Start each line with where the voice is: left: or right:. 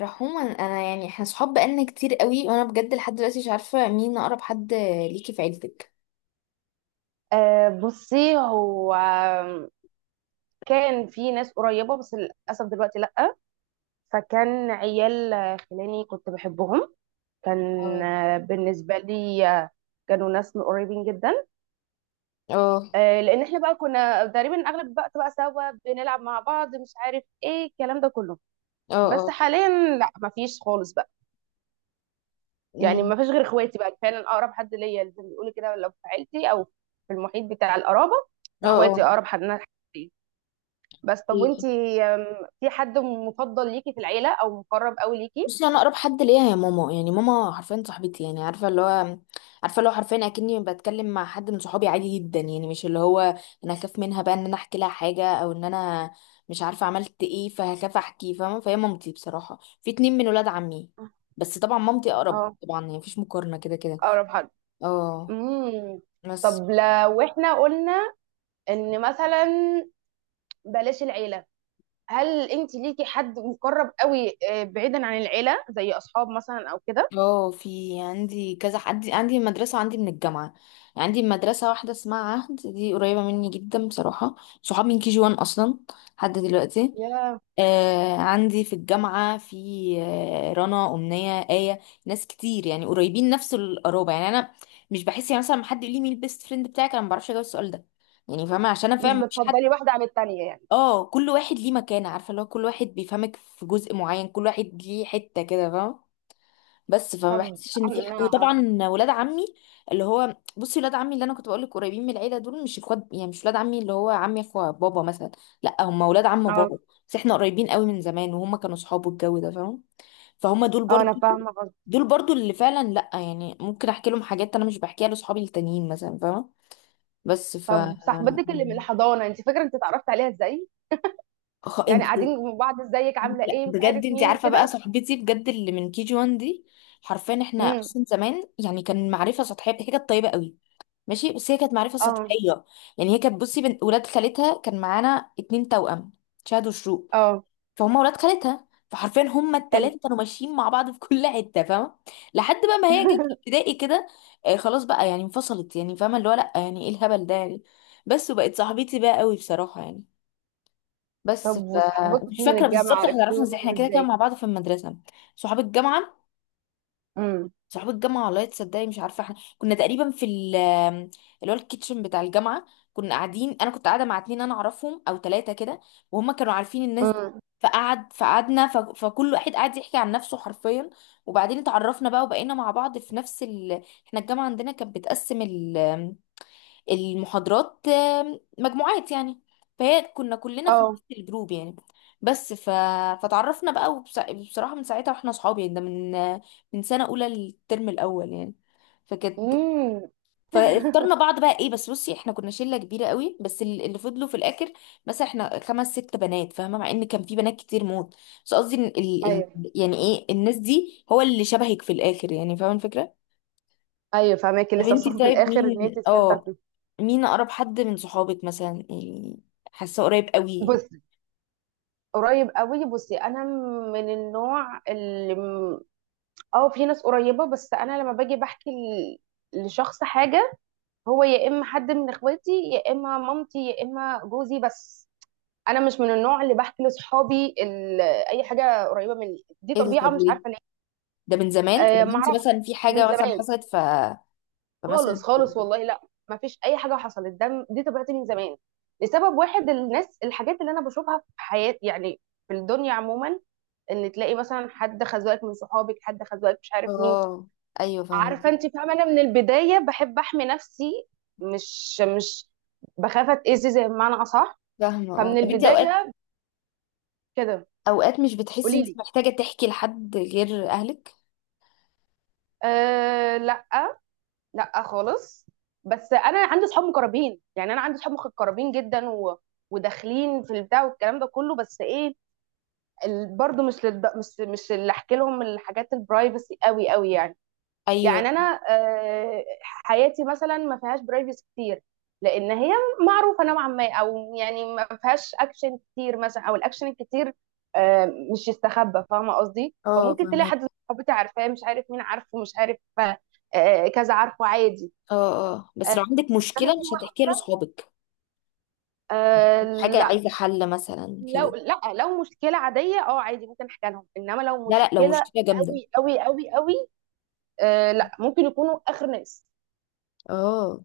left: رحوما، انا يعني احنا صحاب بقالنا كتير قوي، وانا بجد لحد دلوقتي مش عارفه مين اقرب حد ليكي في عيلتك.
right: بصي هو كان في ناس قريبة، بس للأسف دلوقتي لأ. فكان عيال خلاني كنت بحبهم كان.
left: اه.
right: بالنسبة لي، كانوا ناس قريبين جدا.
left: اه.
right: لأن احنا بقى كنا تقريبا أغلب الوقت بقى سوا بنلعب مع بعض، مش عارف ايه الكلام ده كله.
left: اه.
right: بس
left: اه.
right: حاليا لأ، مفيش خالص بقى. يعني
left: أمم.
right: مفيش غير اخواتي بقى فعلا أقرب حد ليا، زي ما بيقولوا كده، لو في عيلتي أو في المحيط بتاع القرابة.
left: اه. اه.
right: اخواتي أقرب حد ليا. بس طب
left: إيه.
right: وانتي؟ في حد مفضل ليكي في العيلة او مقرب قوي ليكي؟
left: بصي، انا اقرب حد ليا هي ماما. يعني ماما حرفيا صاحبتي، يعني عارفه اللي هو حرفيا اكني بتكلم مع حد من صحابي عادي جدا. يعني مش اللي هو انا اخاف منها بقى ان انا احكي لها حاجه، او ان انا مش عارفه عملت ايه فهخاف احكي، فاهمه؟ فهي مامتي. بصراحه في اتنين من ولاد عمي، بس طبعا مامتي اقرب
right: اه،
left: طبعا، يعني مفيش مقارنه كده كده.
right: اقرب حد.
left: اه.
right: امم.
left: بس.
right: طب لو احنا قلنا ان مثلا بلاش العيلة، هل انتي ليكي حد مقرب قوي، بعيدا عن العيلة، زي اصحاب مثلا او كده؟
left: اه، في عندي كذا حد، عندي عندي مدرسة وعندي من الجامعة. يعني عندي مدرسة واحدة اسمها عهد، دي قريبة مني جدا بصراحة. صحاب من كي جي وان أصلا، لحد دلوقتي.
right: يا،
left: آه، عندي في الجامعة في آه، رنا، أمنية، آية. ناس كتير يعني قريبين نفس القرابة. يعني أنا مش بحس، يعني مثلا لما حد يقول لي مين البيست فريند بتاعك، أنا ما بعرفش أجاوب السؤال ده. يعني فاهمة، عشان أنا
right: مش
left: فاهمة مفيش حد.
right: بتفضلي واحدة عن التانية يعني.
left: اه، كل واحد ليه مكانة. عارفة اللي هو كل واحد بيفهمك في جزء معين، كل واحد ليه حتة كده، فاهمة؟ بس فما
right: طب
left: بحسش ان في حق.
right: انا.
left: وطبعا ولاد عمي، اللي هو بصي ولاد عمي اللي انا كنت بقول لك قريبين من العيله، دول مش اخوات، يعني مش ولاد عمي اللي هو عمي اخو بابا مثلا، لا هم ولاد عم
right: اه.
left: بابا. بس احنا قريبين قوي من زمان، وهم كانوا صحابه، الجو ده فاهم؟ فهم دول
right: اه، انا
left: برضو،
right: فاهمة قصدك.
left: دول برضو اللي فعلا لا يعني ممكن احكي لهم حاجات انا مش بحكيها لاصحابي التانيين مثلا، فاهمه؟ بس ف
right: طب صاحبتك اللي من الحضانة، انتي فاكرة انت اتعرفت عليها ازاي؟ يعني
left: انت.
right: قاعدين مع بعض، ازيك، عاملة
left: لا
right: ايه، مش
left: بجد،
right: عارف
left: انت
right: مين
left: عارفه بقى
right: كده.
left: صاحبتي بجد اللي من كي جي 1 دي، حرفيا احنا
right: امم.
left: اصلا زمان يعني كان معرفه سطحيه حاجه طيبه قوي. ماشي؟ بس هي كانت معرفة
right: اه.
left: سطحية. يعني هي كانت بصي بنت ولاد خالتها، كان معانا اتنين توأم، شهد وشروق.
right: اه.
left: فهم ولاد خالتها، فحرفيا هما
right: حلو.
left: التلاتة كانوا ماشيين مع بعض في كل حتة، فاهمة؟ لحد بقى ما هي جت ابتدائي كده. آه، خلاص بقى يعني انفصلت، يعني فاهمة اللي هو لأ يعني ايه الهبل ده يعني؟ بس وبقت صاحبتي بقى قوي بصراحة يعني.
right: طب
left: بس ف.
right: وصحابك
left: مش
right: من
left: فاكرة
right: الجامعة
left: بالظبط احنا عرفنا
right: عرفتيهم
left: ازاي، احنا كده كده
right: ازاي؟
left: مع بعض في المدرسة. صحاب الجامعة؟
right: امم.
left: صحاب الجامعة والله تصدقي مش عارفة. احنا كنا تقريبا في ال... اللي هو الكيتشن بتاع الجامعة، كنا قاعدين، انا كنت قاعدة مع اتنين انا اعرفهم او تلاتة كده، وهم كانوا عارفين الناس دي.
right: امم.
left: فقعدنا فكل واحد قعد يحكي عن نفسه حرفيا، وبعدين اتعرفنا بقى وبقينا مع بعض في نفس ال... احنا الجامعة عندنا كانت بتقسم المحاضرات مجموعات يعني، فهي كنا كلنا في
right: اه.
left: نفس الجروب يعني. بس ف... فتعرفنا بقى بصراحة من ساعتها واحنا صحاب، يعني ده من من سنة أولى للترم الأول يعني. فكانت،
right: امم.
left: فاخترنا بعض بقى ايه. بس بصي احنا كنا شلة كبيرة قوي، بس اللي فضلوا في الآخر مثلا احنا خمس ست بنات، فاهمة؟ مع ان كان في بنات كتير موت، بس قصدي إن
right: ايوه.
left: يعني ايه الناس دي هو اللي شبهك في الآخر، يعني فاهمة الفكرة؟
right: ايوه فاهماكي.
left: طب
right: لسه
left: انتي
right: وصفه في
left: طيب
right: الاخر ان انت
left: مين،
right: تفلتر
left: اه
right: فيه.
left: مين اقرب حد من صحابك مثلا يعني؟ حاسه قريب قوي.
right: بصي، قريب قوي، بصي انا من النوع اللي م- اه في ناس قريبه، بس انا لما باجي بحكي لشخص حاجه، هو يا اما حد من اخواتي يا اما مامتي يا اما جوزي. بس انا مش من النوع اللي بحكي لاصحابي اي حاجه قريبه مني. دي
left: ايه ده؟
right: طبيعه،
left: طب
right: مش
left: ليه؟
right: عارفه.
left: ده من زمان ولا
right: ما
left: انت
right: اعرفش،
left: مثلا في
right: من
left: حاجه مثلا
right: زمان.
left: حصلت؟ ف فمثلا.
right: خالص خالص والله، لا ما فيش اي حاجه حصلت، ده دي طبيعتي من زمان. لسبب واحد، الناس، الحاجات اللي انا بشوفها في حياتي، يعني في الدنيا عموما، ان تلاقي مثلا حد خزوقك من صحابك، حد خزوقك، مش عارف مين.
left: اه، ايوه فاهمه.
right: عارفه انت فاهمه، انا من البدايه بحب احمي نفسي. مش مش بخاف اتاذي زي بمعنى اصح.
left: فاهمه اه.
right: فمن
left: طب انت اوقات،
right: البدايه كده.
left: اوقات مش بتحسي
right: قولي
left: انت
right: لي.
left: محتاجه تحكي لحد غير اهلك؟
right: أه لا، لا خالص. بس انا عندي صحاب مقربين، يعني انا عندي صحاب مقربين جدا وداخلين في البتاع والكلام ده كله، بس ايه، برضو مش للد... مش مش اللي احكي لهم الحاجات البرايفسي قوي قوي يعني.
left: ايوه.
right: يعني انا حياتي مثلا ما فيهاش برايفسي كتير، لان هي معروفه نوعا ما، او يعني ما فيهاش اكشن كتير مثلا، او الاكشن الكتير آه، مش يستخبى، فاهمه قصدي.
left: اه
right: فممكن تلاقي
left: فاهمك.
right: حد من صحابتي عارفاه، مش عارف مين عارفه، مش عارف كذا، عارفه، عادي.
left: اه اه، بس
right: آه،
left: لو عندك
right: بس انا
left: مشكله
right: في
left: مش
right: واحد.
left: هتحكيها لاصحابك؟
right: آه
left: حاجه
right: لا.
left: عايزه حل مثلا كده؟
right: لو مشكله عاديه اه عادي ممكن احكي لهم، انما لو
left: لا لا، لو
right: مشكله
left: مشكله جامده.
right: قوي قوي قوي قوي، لا ممكن يكونوا اخر ناس.
left: اه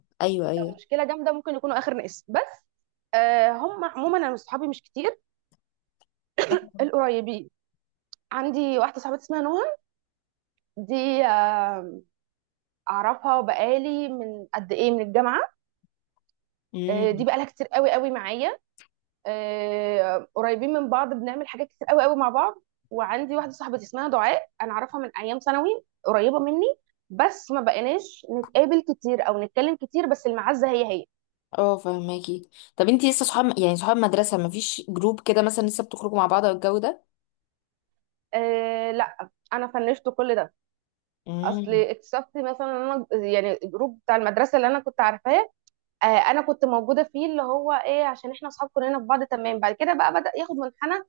right: لو
left: ايوه.
right: مشكله جامده ممكن يكونوا اخر ناس. بس هم عموما انا صحابي مش كتير،
left: ايوه.
right: القريبين. عندي واحده صاحبتي اسمها نهى، دي اعرفها بقالي من قد ايه، من الجامعه. دي بقالها كتير قوي قوي معايا. قريبين من بعض، بنعمل حاجات كتير قوي قوي مع بعض. وعندي واحده صاحبتي اسمها دعاء، انا اعرفها من ايام ثانوي، قريبه مني، بس ما بقيناش نتقابل كتير او نتكلم كتير، بس المعزه هي هي.
left: اه فهماكي. طب انتي لسه صحاب، يعني صحاب مدرسة؟ مفيش جروب كده مثلا لسه بتخرجوا مع بعض او الجو ده؟
right: أه لا، انا فنشت كل ده. اصل
left: امم.
right: اكتشفت مثلا إن انا يعني الجروب بتاع المدرسه اللي انا كنت عارفاه، أه انا كنت موجوده فيه، اللي هو ايه عشان احنا اصحاب كلنا في بعض تمام، بعد كده بقى بدأ ياخد منحنى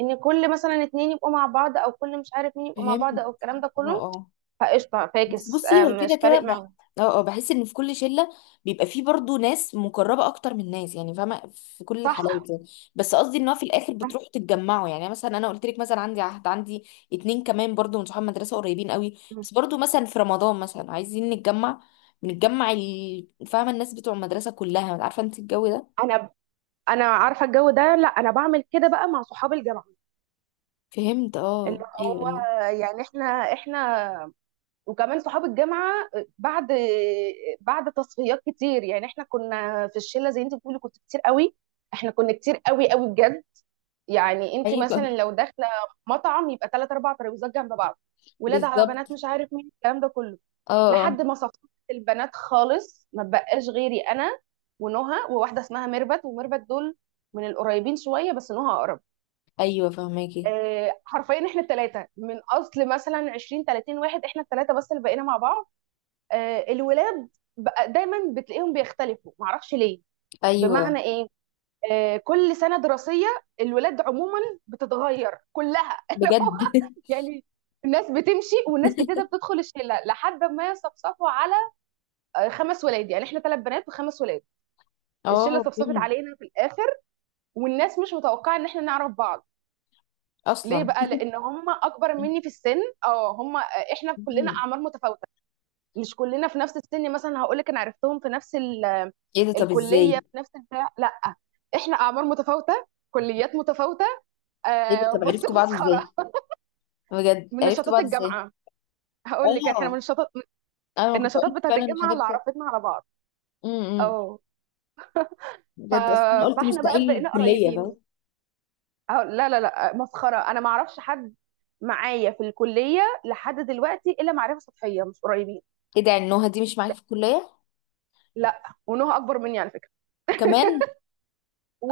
right: ان كل مثلا اتنين يبقوا مع بعض، او كل مش عارف مين يبقوا مع
left: فهمت.
right: بعض، او الكلام ده
left: اه.
right: كله.
left: اه،
right: فقشطة
left: بس
right: فاكس،
left: بصي هو كده
right: مش
left: كده
right: فارق
left: اه،
right: معايا.
left: اه بحس ان في كل شلة بيبقى فيه برضو ناس مقربة اكتر من ناس، يعني فاهمة؟ في كل
right: صح.
left: الحالات يعني. بس قصدي ان هو في الاخر
right: صح.
left: بتروحوا تتجمعوا، يعني مثلا انا قلت لك مثلا عندي عهد، عندي اتنين كمان برضو من صحاب مدرسة قريبين قوي،
right: مم.
left: بس برضو مثلا في رمضان مثلا عايزين نتجمع، بنتجمع فاهمة؟ الناس بتوع المدرسة كلها، عارفة انت الجو ده.
right: انا. انا عارفة الجو ده، لا انا بعمل كده بقى مع صحاب الجامعة،
left: فهمت.
right: اللي
left: اه
right: هو
left: ايوه.
right: يعني احنا، احنا وكمان صحاب الجامعة بعد، بعد تصفيات كتير. يعني احنا كنا في الشلة زي انت بتقولي، كنت كتير قوي. احنا كنا كتير قوي قوي بجد، يعني انت
left: ايوه.
right: مثلا لو داخلة مطعم يبقى ثلاث اربع ترابيزات جنب بعض، ولاد على
left: بالظبط.
right: بنات مش عارف مين الكلام ده كله.
left: اه اه.
right: لحد ما صفصفت البنات خالص، ما بقاش غيري انا ونهى وواحده اسمها ميربت، وميربت دول من القريبين شويه بس نهى اقرب.
left: ايوه فهماكي.
right: حرفيا احنا الثلاثه من اصل مثلا 20 30 واحد، احنا الثلاثه بس اللي بقينا مع بعض. الولاد بقى دايما بتلاقيهم بيختلفوا، معرفش ليه.
left: ايوه
right: بمعنى ايه، كل سنه دراسيه الولاد عموما بتتغير كلها. اللي هو
left: بجد.
right: يعني الناس بتمشي والناس جديده بتدخل الشله لحد ما يصفصفوا على خمس ولاد. يعني احنا ثلاث بنات وخمس ولاد، الشله
left: اه
right: صفصفت
left: فهمت.
right: علينا في الاخر. والناس مش متوقعه ان احنا نعرف بعض. ليه
left: اصلا.
right: بقى؟ لان هم اكبر مني في السن. اه هم احنا كلنا
left: مم.
right: اعمار متفاوته، مش كلنا في نفس السن. مثلا هقول لك، انا عرفتهم في نفس
left: ايه ده؟ طب
right: الكليه،
left: ازاي؟
right: في نفس البتاع؟ لا، احنا اعمار متفاوته، كليات متفاوته.
left: ايه ده؟
right: آه
left: طب
right: بص
left: عرفتوا بعض
right: مسخره.
left: ازاي؟ بجد
right: من
left: عرفتوا
right: نشاطات
left: بعض ازاي؟
right: الجامعه. هقول لك احنا من
left: اه
right: النشاطات،
left: انا ما كنت
right: النشاطات
left: قلت
right: بتاعت
left: فعلا
right: الجامعه
left: الحاجات
right: اللي
left: بتاعت.
right: عرفتنا على بعض.
left: امم.
right: اه ف...
left: بجد اصلا أنا قلت
right: فاحنا بقى
left: مستحيل
right: بقينا
left: الكليه، فاهم؟
right: قريبين. أه لا لا لا، مسخرة. أنا ما أعرفش حد معايا في الكلية لحد دلوقتي إلا معرفة سطحية، مش قريبين.
left: ايه ده؟ يعني نهى دي مش معاك في الكليه
right: لا، ونهى أكبر مني على فكرة.
left: كمان؟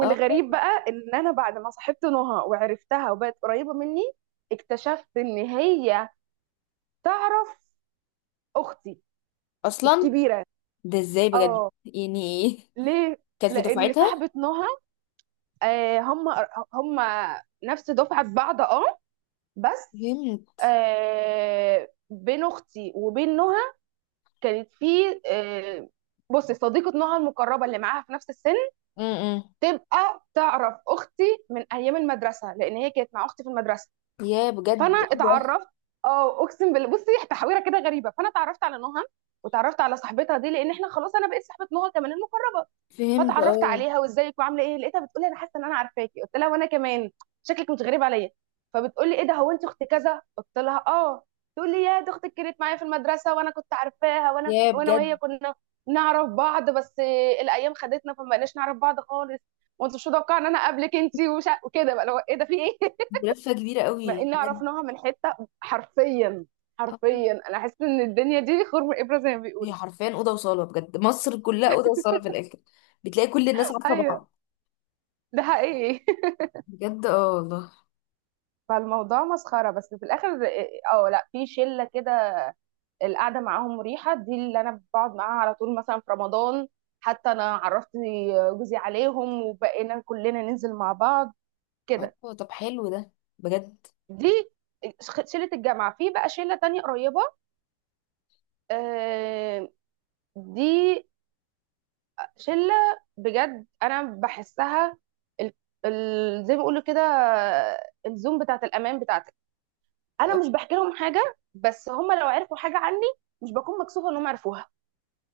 left: اه
right: بقى إن أنا بعد ما صاحبت نهى وعرفتها وبقت قريبة مني، اكتشفت إن هي تعرف أختي
left: اصلا.
right: الكبيرة.
left: ده ازاي بجد
right: اه.
left: يعني؟ ايه؟
right: ليه؟
left: كانت في
right: لأن
left: دفعتها.
right: صاحبة نهى آه هم هم نفس دفعة بعض اه. بس
left: فهمت.
right: بين أختي وبين نهى كانت في آه، بصي صديقة نوعها المقربة اللي معاها في نفس السن،
left: امم.
right: تبقى تعرف أختي من أيام المدرسة لأن هي كانت مع أختي في المدرسة.
left: يا بجد.
right: فأنا اتعرفت، أه أقسم بالله بصي، تحويرة كده غريبة. فأنا اتعرفت على نهى وتعرفت على صاحبتها دي لأن إحنا خلاص، أنا بقيت صاحبة نهى كمان المقربة.
left: فهمت
right: فتعرفت
left: اه.
right: عليها وازيك وعامله ايه، لقيتها بتقولي انا حاسه ان انا عارفاكي. قلت لها وانا كمان شكلك مش غريب عليا. فبتقولي ايه ده، هو انت اخت كذا؟ قلت لها اه. تقول لي يا دي اختك كانت معايا في المدرسه وانا كنت عارفاها، وانا
left: يا
right: وانا وهي
left: بجد.
right: كنا نعرف بعض، بس الايام خدتنا فما بقناش نعرف بعض خالص. وانت مش متوقعه ان انا اقابلك انت وكده بقى، لو ايه ده في ايه.
left: لفة كبيرة
right: مع
left: قوي
right: ان
left: بجد.
right: عرفناها من حته، حرفيا.
left: اه.
right: حرفيا انا حاسه ان الدنيا دي خرم ابره زي ما
left: هي
right: بيقولوا.
left: حرفيا أوضة وصالة، بجد مصر كلها أوضة وصالة في الآخر، بتلاقي كل الناس عارفة
right: ايوه
left: بعض.
right: ده حقيقي.
left: بجد اه والله.
right: فالموضوع مسخرة بس في الآخر. اه، لا في شلة كده، القعدة معاهم مريحة، دي اللي أنا بقعد معاها على طول مثلا في رمضان. حتى أنا عرفت جوزي عليهم وبقينا كلنا ننزل مع بعض كده.
left: اه طب حلو ده، بجد.
right: دي شلة الجامعة. في بقى شلة تانية قريبة، آه، دي شلة بجد أنا بحسها ال- زي ما بيقولوا كده الزوم بتاعت الأمان بتاعتي. انا
left: آه،
right: مش بحكي لهم حاجه، بس هم لو عرفوا حاجه عني مش بكون مكسوفه انهم عرفوها،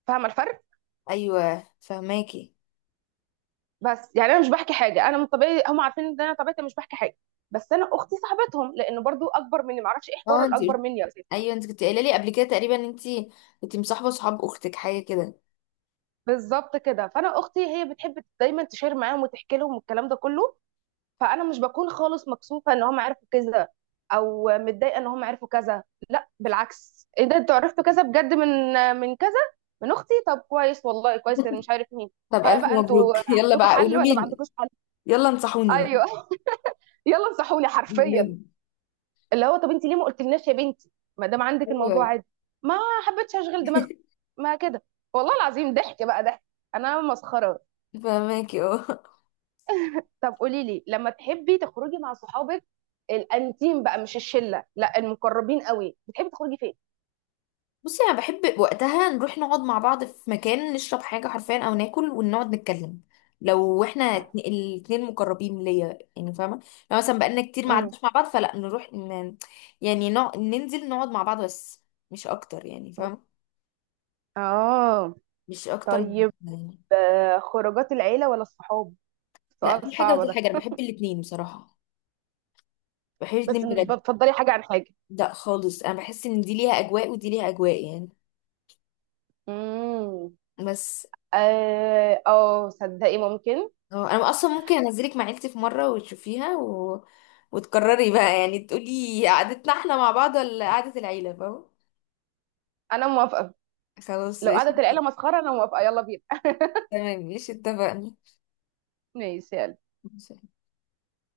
right: فاهمه الفرق؟
left: أيوه فهماكي.
right: بس يعني انا مش بحكي حاجه، انا من طبيعي هم عارفين ان انا طبيعتي مش بحكي حاجه. بس انا اختي صاحبتهم، لانه برضو اكبر مني معرفش ايه حوار
left: اه انت،
right: الاكبر مني يا ستي.
left: أيوه انت كنت قايلة لي قبل كده تقريبا ان انت كنت مصاحبة صحاب أختك حاجة كده.
right: بالظبط كده، فانا اختي هي بتحب دايما تشير معاهم وتحكي لهم والكلام ده كله، فانا مش بكون خالص مكسوفه ان هم عرفوا كذا، او متضايقه ان هم عرفوا كذا. لا بالعكس، ايه ده انتوا عرفتوا كذا بجد من، من كذا، من اختي؟ طب كويس والله كويس، انا مش عارف مين.
left: طب
right: ها
left: ألف
right: بقى انتوا
left: مبروك. يلا
right: عندكم
left: بقى
right: حل
left: قولوا
right: ولا ما
left: لي،
right: عندكوش حل؟
left: يلا انصحوني بقى.
right: ايوه. يلا انصحوني حرفيا،
left: بجد.
right: اللي هو طب انت ليه ما قلتلناش يا بنتي، ما دام عندك الموضوع
left: أيوه.
right: عادي. ما حبيتش اشغل دماغكم. ما كده والله العظيم، ضحك بقى ضحك، انا مسخره.
left: فهماكي اه.
right: طب قولي لي، لما تحبي تخرجي مع صحابك الانتيم بقى، مش الشله لا المقربين قوي، بتحبي تخرجي فين؟
left: بصي انا بحب وقتها نروح نقعد مع بعض في مكان، نشرب حاجه حرفيا او ناكل ونقعد نتكلم، لو احنا الاتنين مقربين ليا، يعني فاهمه؟ لو مثلا بقالنا كتير ما
right: امم.
left: قعدناش مع بعض فلا نروح يعني ننزل نقعد مع بعض بس، مش اكتر يعني، فاهمه؟
right: اه.
left: مش اكتر من
right: طيب.
left: يعني.
right: خروجات العيله ولا الصحاب؟
left: لا
right: سؤال
left: دي حاجه
right: صعب
left: ودي
right: ده.
left: حاجه، انا بحب الاتنين بصراحه، بحب
right: بس
left: الاتنين
right: مش
left: بجد.
right: بتفضلي حاجه عن حاجه؟
left: لا خالص، انا بحس ان دي ليها اجواء ودي ليها اجواء يعني.
right: امم.
left: بس
right: اه صدقي ممكن.
left: اه، انا اصلا ممكن انزلك مع عيلتي في مره وتشوفيها و... وتكرري بقى، يعني تقولي قعدتنا احنا مع بعض ولا قعده العيله، فاهم؟
right: انا موافقه.
left: خلاص
right: لو
left: ايش.
right: قعدت العيله مسخره انا موافقه، يلا بينا.
left: تمام ايش، اتفقنا.
right: ماشي، يلا.